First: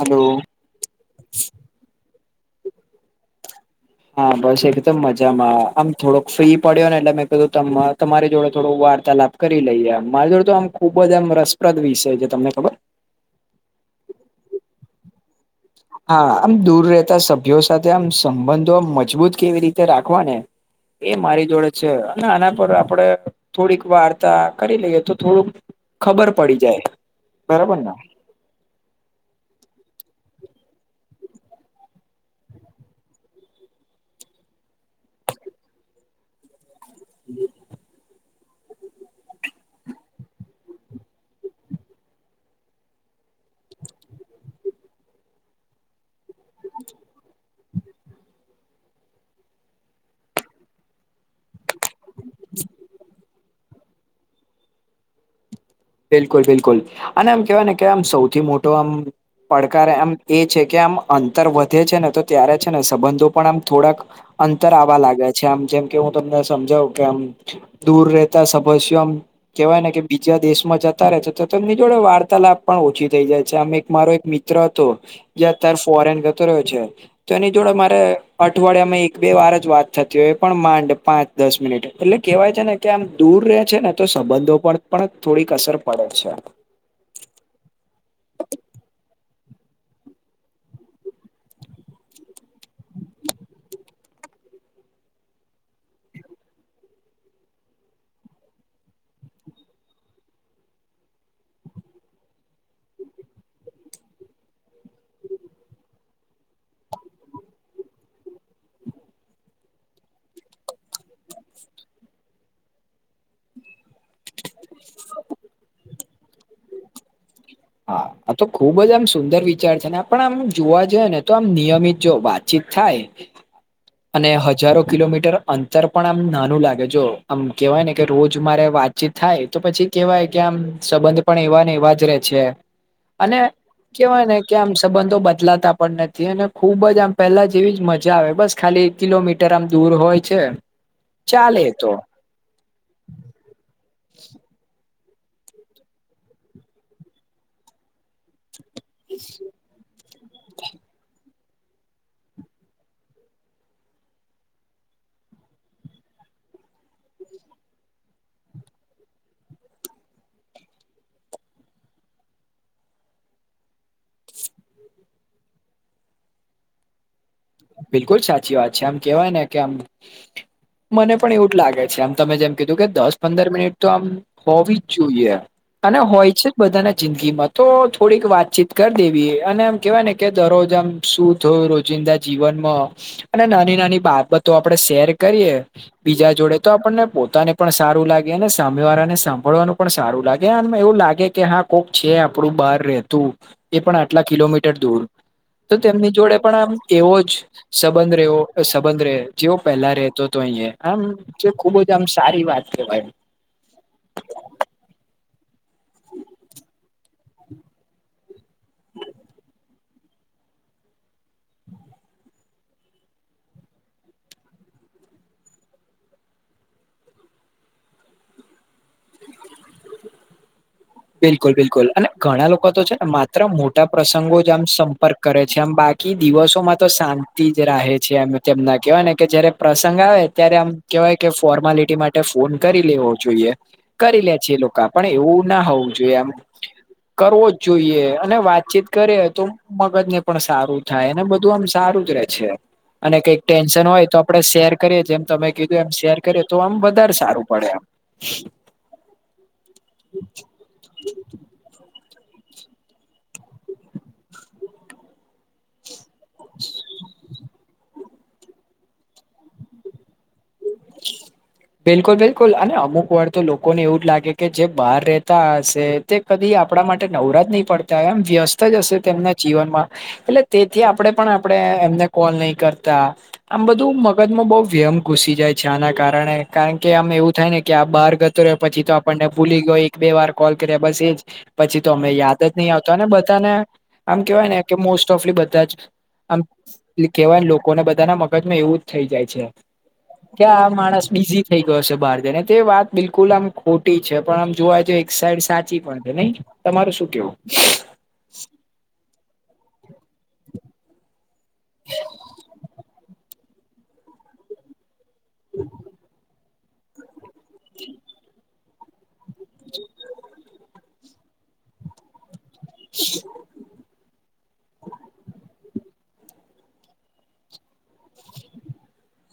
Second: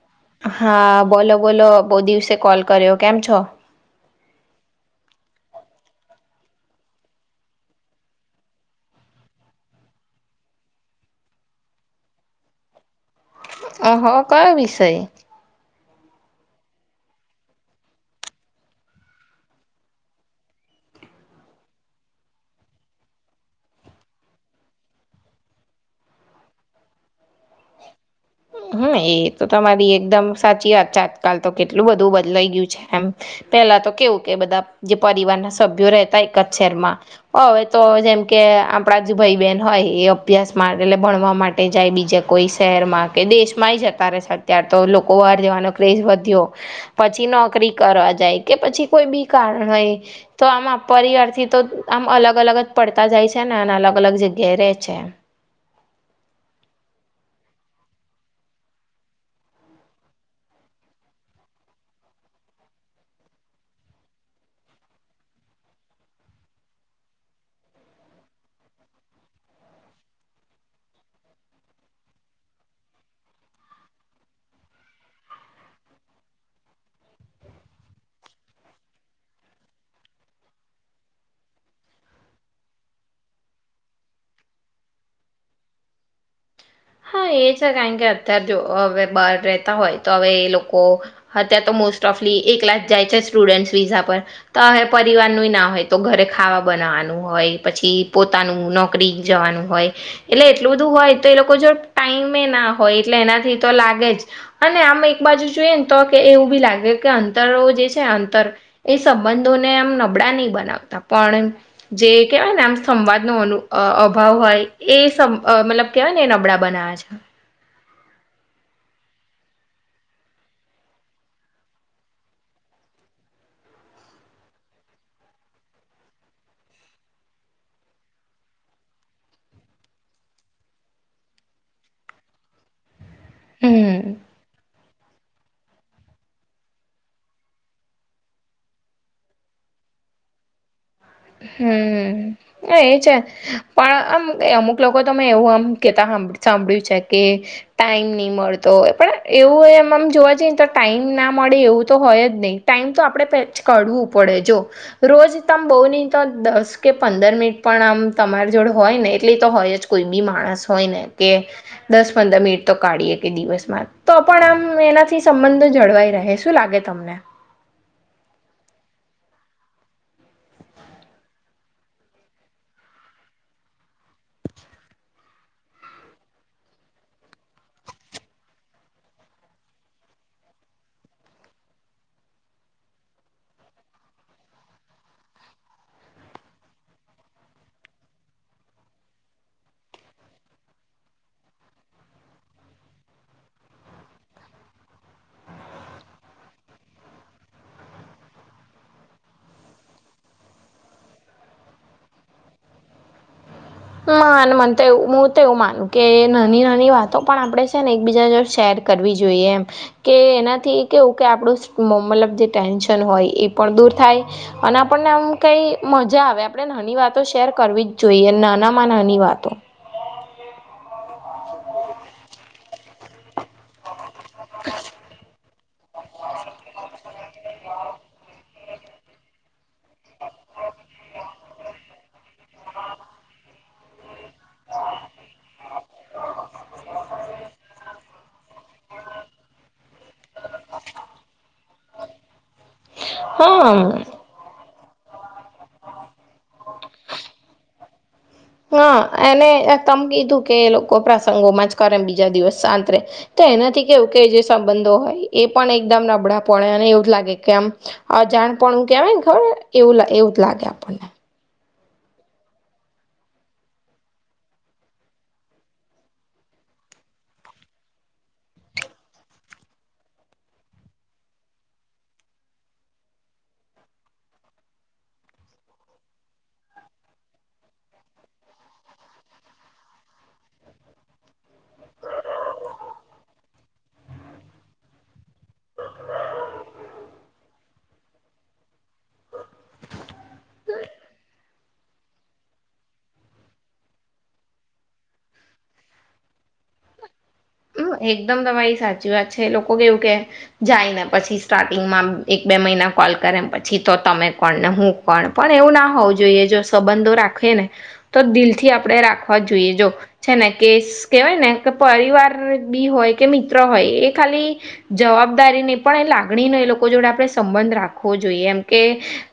Hello હા બોલો-બોલો. બહુ દિવસે કોલ કર્યો, કેમ છો? હા બસ એકદમ મજામાં. આમ થોડોક ફ્રી પડ્યો ને, એટલે મેં કીધું તમા તમારી જોડે થોડું વાર્તાલાપ કરી લઈ એમ. મારી જોડે તો આમ ખુબ જ આમ રસપ્રદ વિષય છે. તમને ખબર? અહો! કયો વિષય? હા. આમ દૂર રહેતા સભ્યો સાથે આમ સંબંધો આમ મજબૂત કેવી રીતે રાખવા ને એ મારી જોડે છે. અને આના પર આપણે થોડીક વાર્તા કરી લઈએ, તો થોડુંક ખબર પડી જાય. બરાબર ને? હા. એ તો તમારી એકદમ સાચી વાત છે. આજકાલ તો કેટલું બધું બદલાઈ ગયું છે એમ. પહેલા તો કેવું કે બધા જે પરિવાર ના સભ્યો રહેતા એક શહેરમાં. હવે તો જેમ કે આપણા જે ભાઈ બહેન હોય, એ અભ્યાસમાં એટલે ભણવા માટે જાય બીજા કોઈ શહેરમાં. કે દેશ માંય જતા રહે છે અત્યારે તો. લોકો બહાર જવાનો ક્રેઝ વધ્યો. પછી નોકરી કરવા જાય, કે પછી કોઈ બી કારણ હોય, તો આમાં પરિવાર થી તો આમ અલગ-અલગ જ પડતા જાય છે ને, અને અલગ-અલગ જગ્યાએ રહે છે. બિલકુલ-બિલકુલ. અને આમ કહેવાય ને કે આમ સૌથી મોટો આમ પડકાર એમ એ છે, કે આમ અંતર વધે છે ને તો ત્યારે છે ને સંબંધો પણ આમ થોડાક અંતર આવા લાગે છે. આમ જેમ કે હું તમને સમજાવ કે એમ દૂર રહેતા સભસ્યો આમ, કહૈવાય ને કે બીજા દેશ માં જતા રહે છે. તો તેમની જોડે વાર્તાલાપ પણ ઓછી થઈ જાય છે. આમ એક મારો એક મિત્ર હતો. એ અત્યાર ફોરેન જતો રહ્યો છે. તો એની જોડે મારે અઠવાડિયા માં એક-બે વાર જ વાત થતી હોય. એ પણ માંડ પાંચ દસ મિનિટ. એટલે કહેવાય છે ને, કે આમ દૂર રહે છે, ને તો સંબંધો પર પણ થોડીક અસર પડે છે. હા એ છે. કારણ કે અત્યારે જો, હવે બહાર રહેતા હોય, તો હવે એ લોકો હત્યાર તો મોસ્ટ ઓફલી એક લાખ જાય છે સ્ટુડન્સ વિઝા પર. તો હવે પરિવારનુંઈ ના હોય. તો ઘરે ખાવા બનાવાનું હોય, પછી પોતાનું નોક કરી જવાનું હોય. એટલે એટલું બધું હોય તો એ લોક કો જો ટાઈમે ના હોય એટલે એનાથી તો લાગે જ. અને આમ એક બાજુ જોઈએ ને, તો કે એવું બી લાગે કે અંતરો જે છે અંતર એ સંબંધોને આમ નબળા નહીં બનાવતા. પણ જે કહેવાય ને આમ સંવાદ નું અનુ અહ અભાવ હોય, એ સં અહ મતલબ કહેવાય ને એ નબળા બનાવે છે. હા. આ તો ખૂબ જ આમ સુંદર વિચાર છે, ને પણ આમ જોવા જઈએ ને તો આમ નિયમિત જો વાતચીત થાય [inaudible] [inaudible] અને હજારો કિલોમીટર અંતર પણ આમ નાનું લાગે જો આમ કેવાય કે રોજ મારે વાત ચિત થાય તો પછી કેવાય કે આમ સંબંધ પણ એવાન એવા જ રે છે. અને હમ કેવાય ને કે આમ સંબંધો બદલાતા પણ ન થી અને ખુબ જ આમ પહેલા જેવી જ મજા આવે બસ ખાલી એક કિલોમીટર આમ દૂર હોય છે. ચાલે તો હમ્મ એ છે. પણ આમ અમુક લોકો તો મેં એવું આમ કેતા સાંભળ્યું છે કે, ટાઈમ નહી મળતો પણ એવું એમ આમ જોવા જઈએને તો ટાઈમ ના મળે એવું તો હોય જ નય ટાઈમ તો આપડે કાઢવું પડે જો રોજ તમ બોવની તો દસ કે પંદર મિનિટ પણ આમ તમારી જોડે હોય ને એટલે તો હોય જ કોઈ બી માણસ હોય ને. કે દસ પંદર મિનિટ તો કાઢીએ કે દિવસમાં તો પણ આમ એનાથી સંબંધો જળવાઈ રહે શું લાગે તમને? બિલકુલ સાચી વાત છે આમ કેવાય ને કે આમ મને પણ એવું જ લાગે છે આમ તમે જેમ કીધું કે દસ પંદર મિનિટ તો આમ હોવી જ જોઈએ. અને હોય છે જ બધાના જિંદગીમાં તો થોડીક વાતચીત કરી દેવી અને એમ કેવાયને કે દરરોજ આમ શું થયું રોજિંદા જીવનમાં અને નાની નાની બાબતો આપડે શેર કરીએ બીજા જોડે તો આપણને પોતાને પણ સારું લાગે અને સામેવાળાને સાંભળવાનું પણ સારું લાગે આને એવું લાગે કે હા કોક છે આપડું બહાર રહેતું એ પણ આટલા કિલોમીટર દૂર તો તેમની જોડે પણ એવો જ સંબંધ રેવો સંબંધ રે જેવો પહેલા રેતો તો અહી આમ, જો ખુબ જ આમ સારી વાત કેવાય. [inaudible] માન મને તો એવું મું તો એવું માનું કે નાની નાની વાતો પણ આપડે છે ને એકબીજા જોડ શેર કરવી જોઈએ એમ. કે એનાથી કેવું કે આપણું મતલબ જે ટેન્શન હોય એ પણ દૂર થાય. અને આપણને આમ કઈ મજા આવે આપણે નાની વાતો શેર કરવી જ જોઈએ નાના માં નાની વાતો. બિલકુલ બિલકુલ અને ઘણા લોકો તો છે ને માત્ર મોટા પ્રસંગો જ આમ સંપર્ક કરે છે, આમ બાકી દિવસોમાં તો શાંતિ જ રાહે છે, એમ તેમના કહેવાય ને કે જયારે પ્રસંગ આવે ત્યારે આમ કેવાય કે ફોર્માલિટી માટે ફોન કરી લેવો જોઈએ કરી લે જે લોકો પણ એવું ના હોવું જોઈએ આમ કરવો જ જોઈએ અને વાતચીત કરીએ તો મગજને પણ સારું થાય ને બધું આમ સારું જ રે છે, અને કઈક હા ટેન્શન હોય તો આપડે શેર કરીએ જેમ તમે કીધું એમ શેર કરીએ તો આમ વધારે સારું પડે. હા એને તમ કીધું કે એ લોકો પ્રસંગોમાં જ ક રે બીજા દિવસ શાંત રે તો એનાથી કેવું કે જે સંબંધો હોય એ પણ એકદમ ન બડા પડે અને એવું જ લાગે કેમ અજાણ પણ કેવાયને ખબર એવું એવું જ લાગે આપણને. [inaudible] બિલકુલ બિલકુલ અને અમુકવાર તો લોકોને એવું જ લાગે કે જે બહાર રેતા હશે તે કદી આપણા માટે નવરા જ નહી પડતા એમ વ્યસ્ત જ હશે તેમના જીવનમાં? એલે તેથી આપણેે પણ આપણેે એમને કોલ નહી કરતા. આમ બધું મગજમાં બહુ વ્યેમ ઘુસી જાય. છાના કારણે, કારણ કે આમ એવું થાય ને કે આ બહાર ગતો રહ્યો પછી તો આપણને ભૂલી ગો ઈ. બે વાર કોલ કર્યા બસ એજ પછી તો અમે યાદ જ નહી આવતાને બધાને? આમ કેવાય ને કે મોસ્ટ ઓફલી બધા જ આમ લી કેવાય લોકોને બધા ના મગજમાં એવું જ થઇ જાય છે. ક્યા આ માણસ બીઝી થઈ ગયો છે બાર જઈને, તે વાત બિલકુલ આમ ખોટી છે પણ આમ જોવા જઈ એક સાઈડ સાચી પણ છે નઈ! તમારે શું કેવું? હમ એકદમ તમારી સાચી વાત છે, લોકો કેવું કે... જાય ને પછી સ્ટાર્ટિંગમાં આમ એક બે મહિના કોલ કરે પછી તો તમે કોણને હું કોણ? પણ એવું ના હોવું જોઈએ જો સંબંધો રાખે ને તો દિલ થી આપડે રાખ... હજ જોઈએ જો, છે ને કે સ કેવાય ને કે પરિવાર બી હોય કે મિ... ત્ર હોય એ ખાલી... જવાબદારી ની પણ એ લાગણી નો એ લોકો જોડે આપણે સંબંધ રાખવો જોઈએ એમ કે...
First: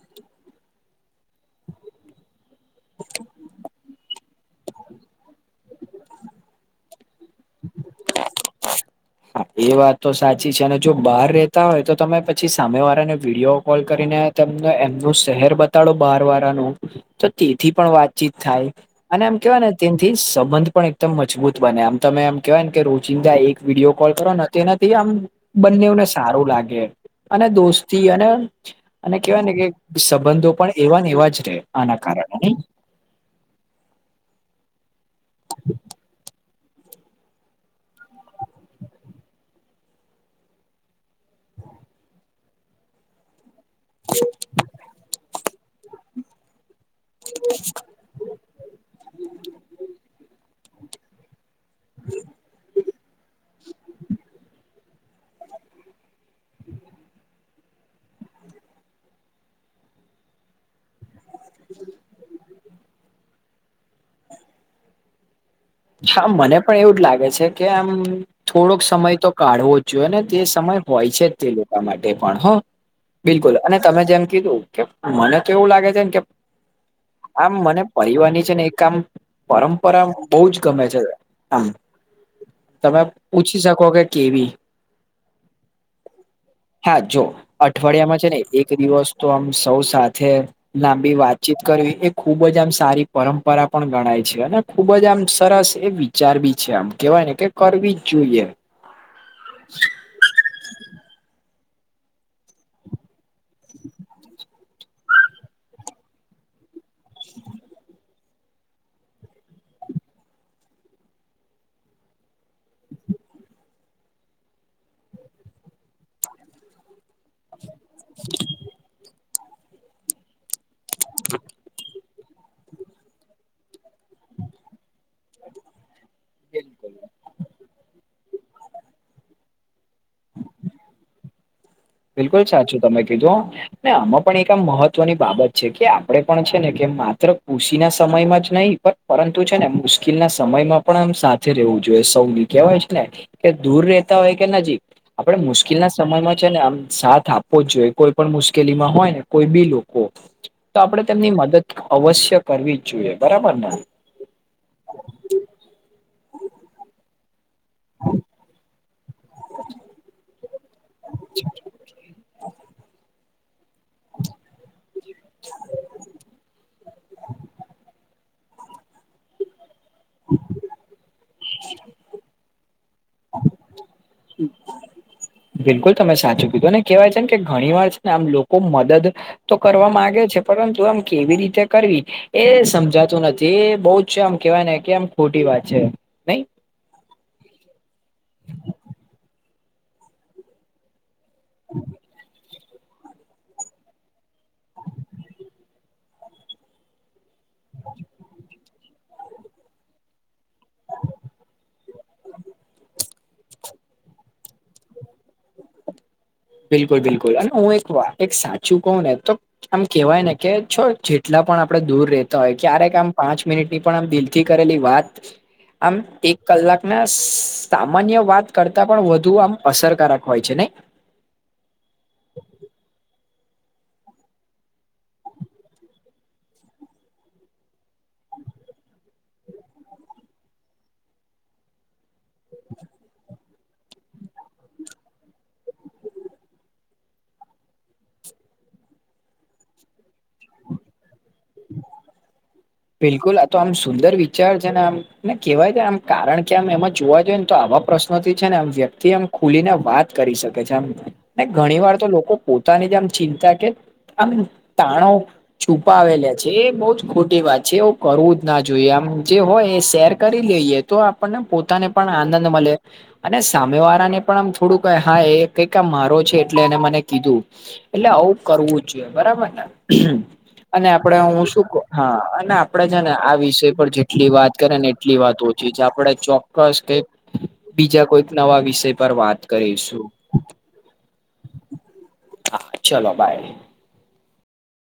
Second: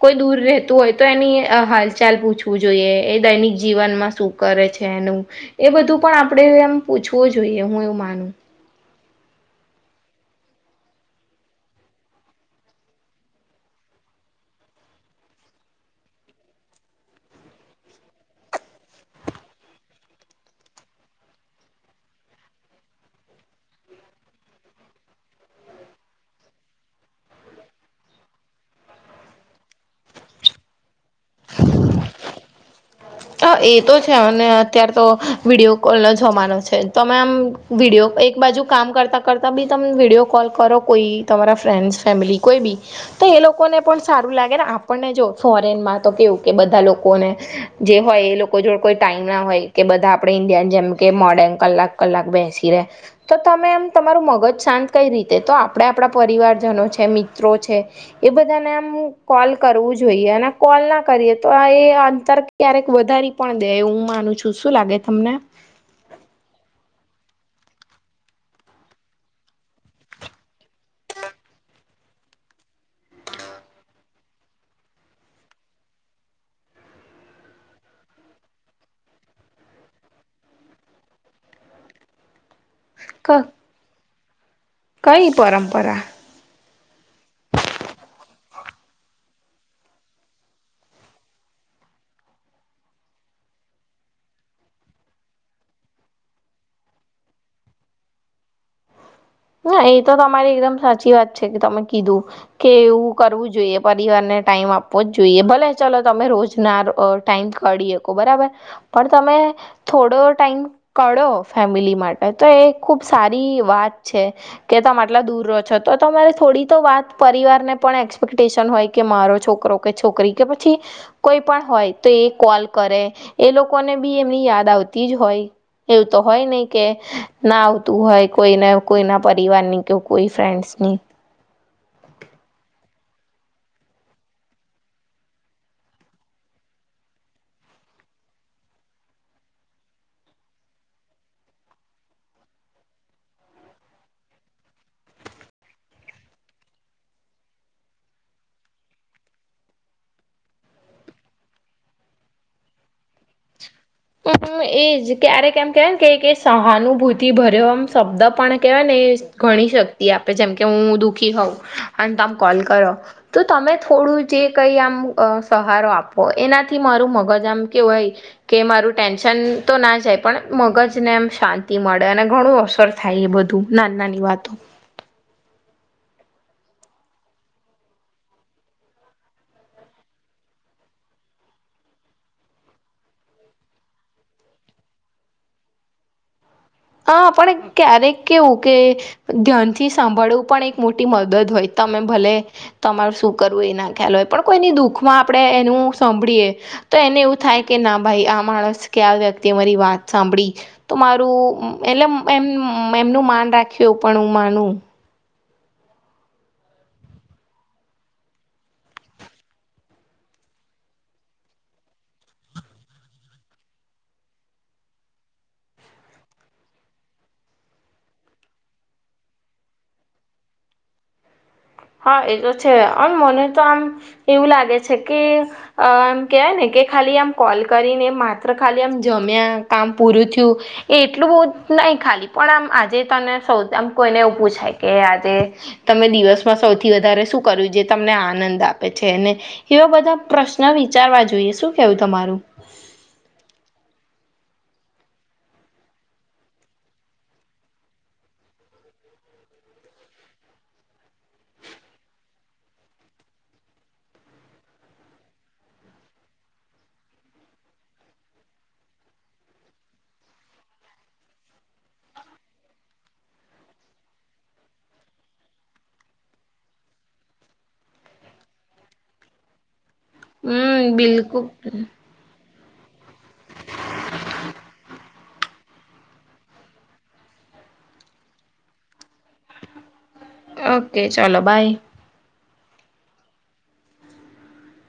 કોઈ દૂર રહેતું હોય તો એની અ હાલચાલ પૂછવું જોઈએ એ દૈનિક જીવનમાં શું કરે છે એનું? એ બધું પણ આપણે એમ પૂછવું જોઈએ હું એવું માનું. હા એ વાત તો સાચી છે અને બહાર રેતા હોય તો તમે પછી સામે વારા ને વિડીયો કરીને તમને એમનું શહેર બતાડો બહાર વારાનું તો તેથી પણ વાતચીત થાય. અને એમ કેવાય ને તેનથી સબંધ પણ એકદમ મજબૂત બને, આમ તમે એમ કેહેવાયને કે રોજિંદા એક વિડીયો કોલ કરોને તો તેનાથી આમ બંનેવ સારુ લાગે અને દોસ્તી અને... અને કેવાય ને કે ક સંબંધો પણ એવાને એવા જ રે આના કારણે, નઈ! હ એ તો છે, અને અત્યાર તો વિડીયો કોલ નો જમાનો છે, તો મે મ... વિડીયો, એક બાજુ કામ કરતાં કરતાં બી તમ વિડીયો કોલ કરો કોઈ તમારા ફ્રેન્ડ્સ ફેમિલી કોઈ બી તો એ લોકોને પણ સારું લાગે ને આપણને જો ફોરેનમાં તો કેવું કે બધા લોકોને જે હોય એ લોકો જોડ કોઈ ટાઈમ ના હોય કે બધા આપણે ઇન્ડિયા ન જેમ કે મોડર્ન કલાક કલાક બેસી રહેે, તો તમે એમ તમારું મગજ શાંત... કઈ રીતે? તો આપણા આપણા પરિવારજનો છે મિત્રો છે એ બધાને આમ કોલ કરવું જોઈએ અને કોલ ના કરીએ તો આ એ અંતર... ક્યારેક વધારી પણ દે હું માનું છું, શું લાગે તમને? ચ્છા મને પણ એવું જ લાગે છે કે આમ... થોડોક સમય તો કાઢવો જ જોઈએ, ને તે સમય હોય છે જ તે લોકા માટે પણ હં! બિલકુલ, અને તમે જેમ કીધું, કે મને તો એવું લાગે છેન કે આમ મને પરિવાર ની છે ને એક આમ પરંપરા બઉ જ ગમે છે આમ તમે ક પૂછી શકો કે કેવી કઈ પરંપરા હા, જો અઠવાડિયામાં છે ને એક દિવસ તો આમ સૌ સાથે લાંબી વાતચીત કરવી એ ખૂબ જ આમ સારી પરંપરા પણ ગણાય છે, અને ખૂબ જ આમ સરસ એ વિચાર બી છે આમ કેવાય ને કે કરવી જ જોઈએ. ના, એ તો તમારી એકદમ સાચી વાત છે કે તમે કીધું કે એવું કરવું જોઈએ, પરિવારને ટાઈમ આપવો જ જોઈએ, ભલે ચલો તમે રોજના રો અ ટાઈમ કાઢી અકો, બરાબર પણ તમે થોડો ટાઈમ કાઢો ફેમિલી માટે તો એ ખુબ સારી વાત છે કે તમ આટલા દૂર રો છો તો તમારે થોડી તો વાત પરિવારને પણ એક્સપેક્ટેશન હોય કે મારો છોકરો કે છોકરી કે પછી કોઈ પણ હોય તો એ કોલ કરે એ લોકોને બી એમની યાદ આવતી જ હોય એવું તો હોય નહી કે બિલકુલ. ના આવતું હોય કોઈને કોઈના પરિવારની કે કોઈ ફ્રેન્ડ્સ ની. બિલકુલ સાચું તમે કીધું હ. ને આમાં પણ એક આમ મહત્વની બાબત છે કે આપણેે પણ છે ને કે માત્ર કુશિ ના સમયમાં જ નહી પણ પરંતુ છે ને મુશ્કિલના સમયમાં પણ આમ સાથે રહેવું જોઈએ સૌ કહેવાય છે ને કે દૂર રેતા હોય કે નજીક આપડ મુશ્કેલ ના સમયમાં છે ને આમ સાથ આપવો જ જોઈએ કોઈ પણ મુશ્કેલી માં હોય ને કોઈ બી લોકો. તો આપડણે તેમની મદદ અવશ્ય કરવી જ જોઈએ, બરાબર ને. મ એજ ક્યારેક એમ કેવાય કે સહાનુભૂતિ ભર આમ શબ્દ પણ કેહેવાય ને ઘણી શક્તિ આપે જેમ કે હું દુઃખી હોઉ અને તમ કોલ કરો તો તમે થોડું જે કઈ અ આમ સહારો આપો એનાથી મારું મગજ આમ કેવાય કે મારું ટેન્શન તો ના જાય પણ મગજને એમ શાંતિ મળે અને ઘણું અસર થાય એ બધું નાન નાની હમ. વાતો બિલકુલ તમે સાચું કીધું. ને કેવાય છે ને કે ઘણી વાર છે ને આમ લોકો મદદ તો કરવા માંગે છે, પરંતુ આમ કેવી રીતે કરવી એ સમજાતું નથી. એ બહુ જ છે આમ કેવાય ને કે આમ ખોટી વાત છે. નહી હા, પણ ક્યારેક કેવું કે ધ્યાનથી સાંભળવું પણ એક મોટી મ મદદ હોય તમે ભલે તમારું શું કરવું એ ના ખ્યાલ હોય પણ કોઈની દુઃખમાં આપણે એનું સાંભળીએ તો એને એવું થાય કે ના ભાઈ આ માણસ કે આ વ્યક્તિએ મારી વાત સાંભળી. તો મારું એટલે એમ એમનું માન રાખ્યું પણ હું માનું. બિલકુલ બિલકુલ. અને હું એક વાત એક સાચું કહું ને તો આમ કેવાય ને કે છો જેટલા પણ આપડે દૂર રતા હોય, ક્યારેક આમ પાંચ મિનિટ ની પણ આમ દિલ થી કરેલી વાત એક કલાક ના સામાન્ય કરતા પણ વધુ આમ અસરકારક હોય છે નહી. હા, એ તો છે. અને મને તો આમ એવું લાગે છે કે અ એમ કેહેવાય ને કે ખાલી આમ કોલ કરીને માત્ર ખાલી આમ જમ્યા, કામ પૂરું થયું એ એટલું બહ નહી ખાલી. પણ આમ આજે તને સૌ આમ કોઈને એવું પૂછાય કે આજે તમે દિવસ સૌથી વધારે શું કર્યું? જે તમને આનંદ આપે છેને એવા બધા પ્રશ્ન વિચારવા શું કેવું તમારું? બિલકુલ! આ તો આમ સુંદર વિચાર છે ને આમ. ને કેહેવાય કે આમ કારણ કે આમ એમાં જોવા જઈએ ને તો આવા પ્રશ્નોથી છે ને આમ વ્યક્તિ એમ ખુલીને વાત કરી શકે છે. આમ ને ઘણી વાર તો લોકો પોતાની જે આમ ચિંતા કે આમ તાણાવ છુપાવે લ્યા. જે એ બહુ જ ખોટી વાત. છે એવું કરવું જ ના જોઈએ. આમ જે હોય એ શેર કરી લઈએ તો આપણને પોતાને પણ આનંદ મળે. અને સામે વાળા ને પણ આમ થોડું કે હા એ કંઈક મારો છે એટલે એને મને કીધું. એટલે આવું કરવું જોઈએ. બરાબર ને! અને હમ આપડે હું બિલકુલ શું હા. અને આપડે છે ને આ વિષય પર જેટલી વાત કરે ને એટલી વાત ઓછી છે. આપણે ચોક્કસ કંઈક બીજા કોઈક નવા વિષય પર વાત કરીશું. ઓકે ચલો બાય હા ચલો બાય.